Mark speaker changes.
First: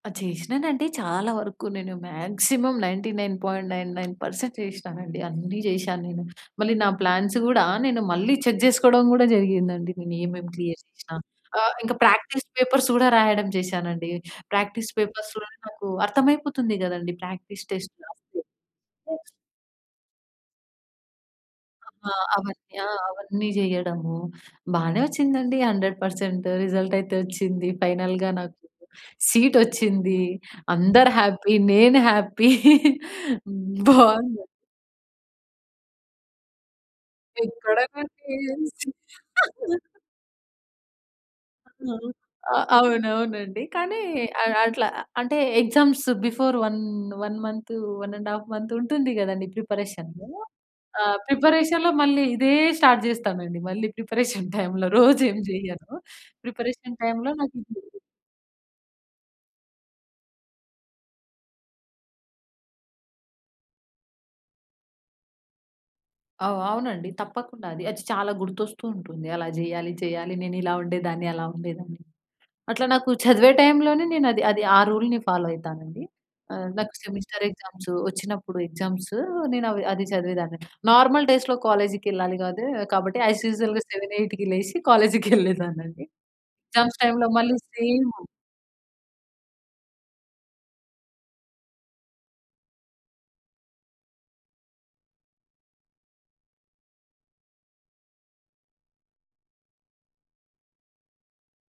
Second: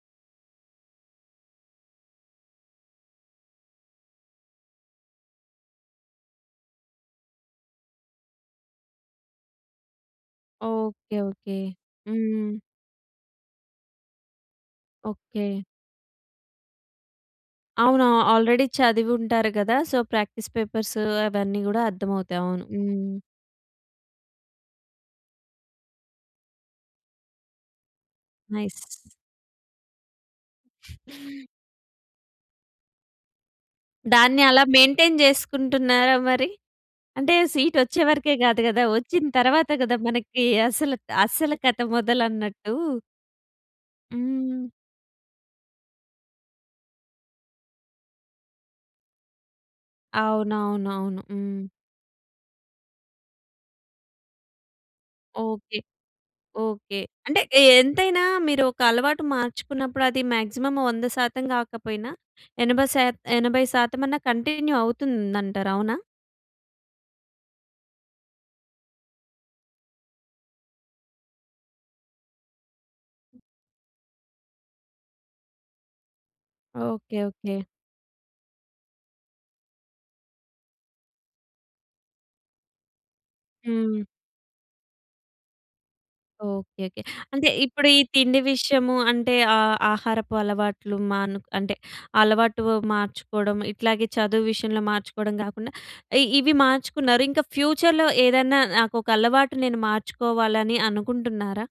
Speaker 1: ఆ! చేశినానండి. చాలా వరకు నేను మాక్సిమం 99.99% చేశినానండి, అన్నీ జేశా నేను. మళ్ళీ నా ప్లాన్స్ కూడా నేను మళ్ళీ చెక్ చేసుకోవడం కూడా జరిగిందండి. నేను ఏమేం క్లియర్
Speaker 2: ఓకే.
Speaker 1: చేసినా
Speaker 2: ఓకే.
Speaker 1: ఆహ్, ఇంకా ప్రాక్టీస్
Speaker 2: హ్మ్.
Speaker 1: పేపర్స్ కూడా రాయడం చేశానండి. ప్రాక్టీస్ పేపర్స్ కూడా
Speaker 2: ఓకే.
Speaker 1: నాకు అర్థమైపోతుంది కదండీ! ప్రాక్టీస్ టెస్ట్
Speaker 2: అవును. ఆ
Speaker 1: రాస్తె.
Speaker 2: ఆల్రెడీ చదివుంటారు కదా! సో, ప్రాక్టీస్ పేపర్సు అవన్నీ గూడా
Speaker 1: అ! ఆ!
Speaker 2: అర్ధమవుతాయి. అవును.
Speaker 1: అవన్నీ ఆ!
Speaker 2: హ్మ్.
Speaker 1: అవన్నీ జేయడము. బానే వొచ్చిందండి. 100% రిజల్ట్ అయితే వొచ్చింది. ఫైనల్‌గా నాకు
Speaker 2: నైస్.
Speaker 1: సీటొచ్చింది. అందరు హ్యాపీ. నేను హ్యాపీ.
Speaker 2: దాన్ని
Speaker 1: బావుంది.
Speaker 2: అలా మెయింటైన్ జేసుకుంటున్నారా మరి? అంటే,
Speaker 1: ఎక్కడ,
Speaker 2: సీటొచ్చే వరకే
Speaker 1: నాకేం
Speaker 2: గాదు గదా! వొచ్చిన తరువాత కదా! మనకి అసలు, అసలు కథ
Speaker 1: ఆ! ఆహ్,
Speaker 2: మొదలన్నట్టు.
Speaker 1: అవునవునండి. కానీ, అ
Speaker 2: హ్మ్.
Speaker 1: అట్లా అంటే, ఎగ్జామ్స్ బిఫోర్ 1, 1 మంతు, 1 ½ మంతుంటుంది కదండీ! ప్రిపరేషను. ఆహ్,
Speaker 2: అవునవునవును. హ్మ్.
Speaker 1: ప్రిపరేషన్‌లో మళ్ళీ ఇదే స్టార్ట్ చేస్తానండి. మళ్ళీ ప్రిపరేషన్ టైమ్‌లో రోజు ఏం
Speaker 2: ఓకే.
Speaker 1: జెయ్యను. Preparation
Speaker 2: okay.
Speaker 1: టైమ్‌లో
Speaker 2: అంటే,
Speaker 1: నాకు
Speaker 2: ఎ
Speaker 1: [unintelligible]
Speaker 2: ఎంతైనా మీరు ఒక అలవాటు మార్చుకున్నప్పుడు, అది మాక్సిమం 100% గాకపోయినా ఎనభై శాత్ ఎనభై శాతం అన్నా కంటిన్యూ అవుతుందంటారు అవునా!
Speaker 1: అవ్ అవునండి. తప్పకుండా అది. అది చాలా గుర్తొస్తూవుంటుంది. అలా జెయ్యాలి, చెయ్యాలి నేనిలా ఉండేదాన్ని, అలా ఉండేదాన్ని. అట్లా నాకు చదివే టైములోనే నేను అది, అది ఆ రూల్‌ని ఫాలో అయితానండి. ఆహ్, నాకు
Speaker 2: ఓకే.
Speaker 1: Semester
Speaker 2: okay.
Speaker 1: ఎగ్జామ్సొచ్చినప్పుడు ఎగ్జామ్సు, నేను అవి, అది చదివేదాన్ని నార్మల్ డేస్‌లో కాలేజికెళ్ళాలి కాదు కాబట్టి, యాస్ యూజువల్‌గా
Speaker 2: హ్మ్.
Speaker 1: 7, 8కి లేసి కాలేజికెళ్ళేదాన్నండి.
Speaker 2: ఓకే.
Speaker 1: Exams
Speaker 2: okay.
Speaker 1: టైమ్‌లో
Speaker 2: అంటే
Speaker 1: మళ్ళీ
Speaker 2: ఇప్పుడు ఈ
Speaker 1: సేము.
Speaker 2: తిండి విషయము అంటే ఆహ్, ఆహారపు అలవాట్లు మాను అంటే, అలవాటు మార్చుకోవడం, ఇట్లాగే చదువు విషయంలో మార్చుకోవడం గాకుండా, ఇ ఇవి మార్చుకున్నారు. ఇంకా ఫ్యూచర్‌లో ఏదన్నా నాకొక అలవాటు నేను మార్చుకోవాలని అనుకుంటున్నారా?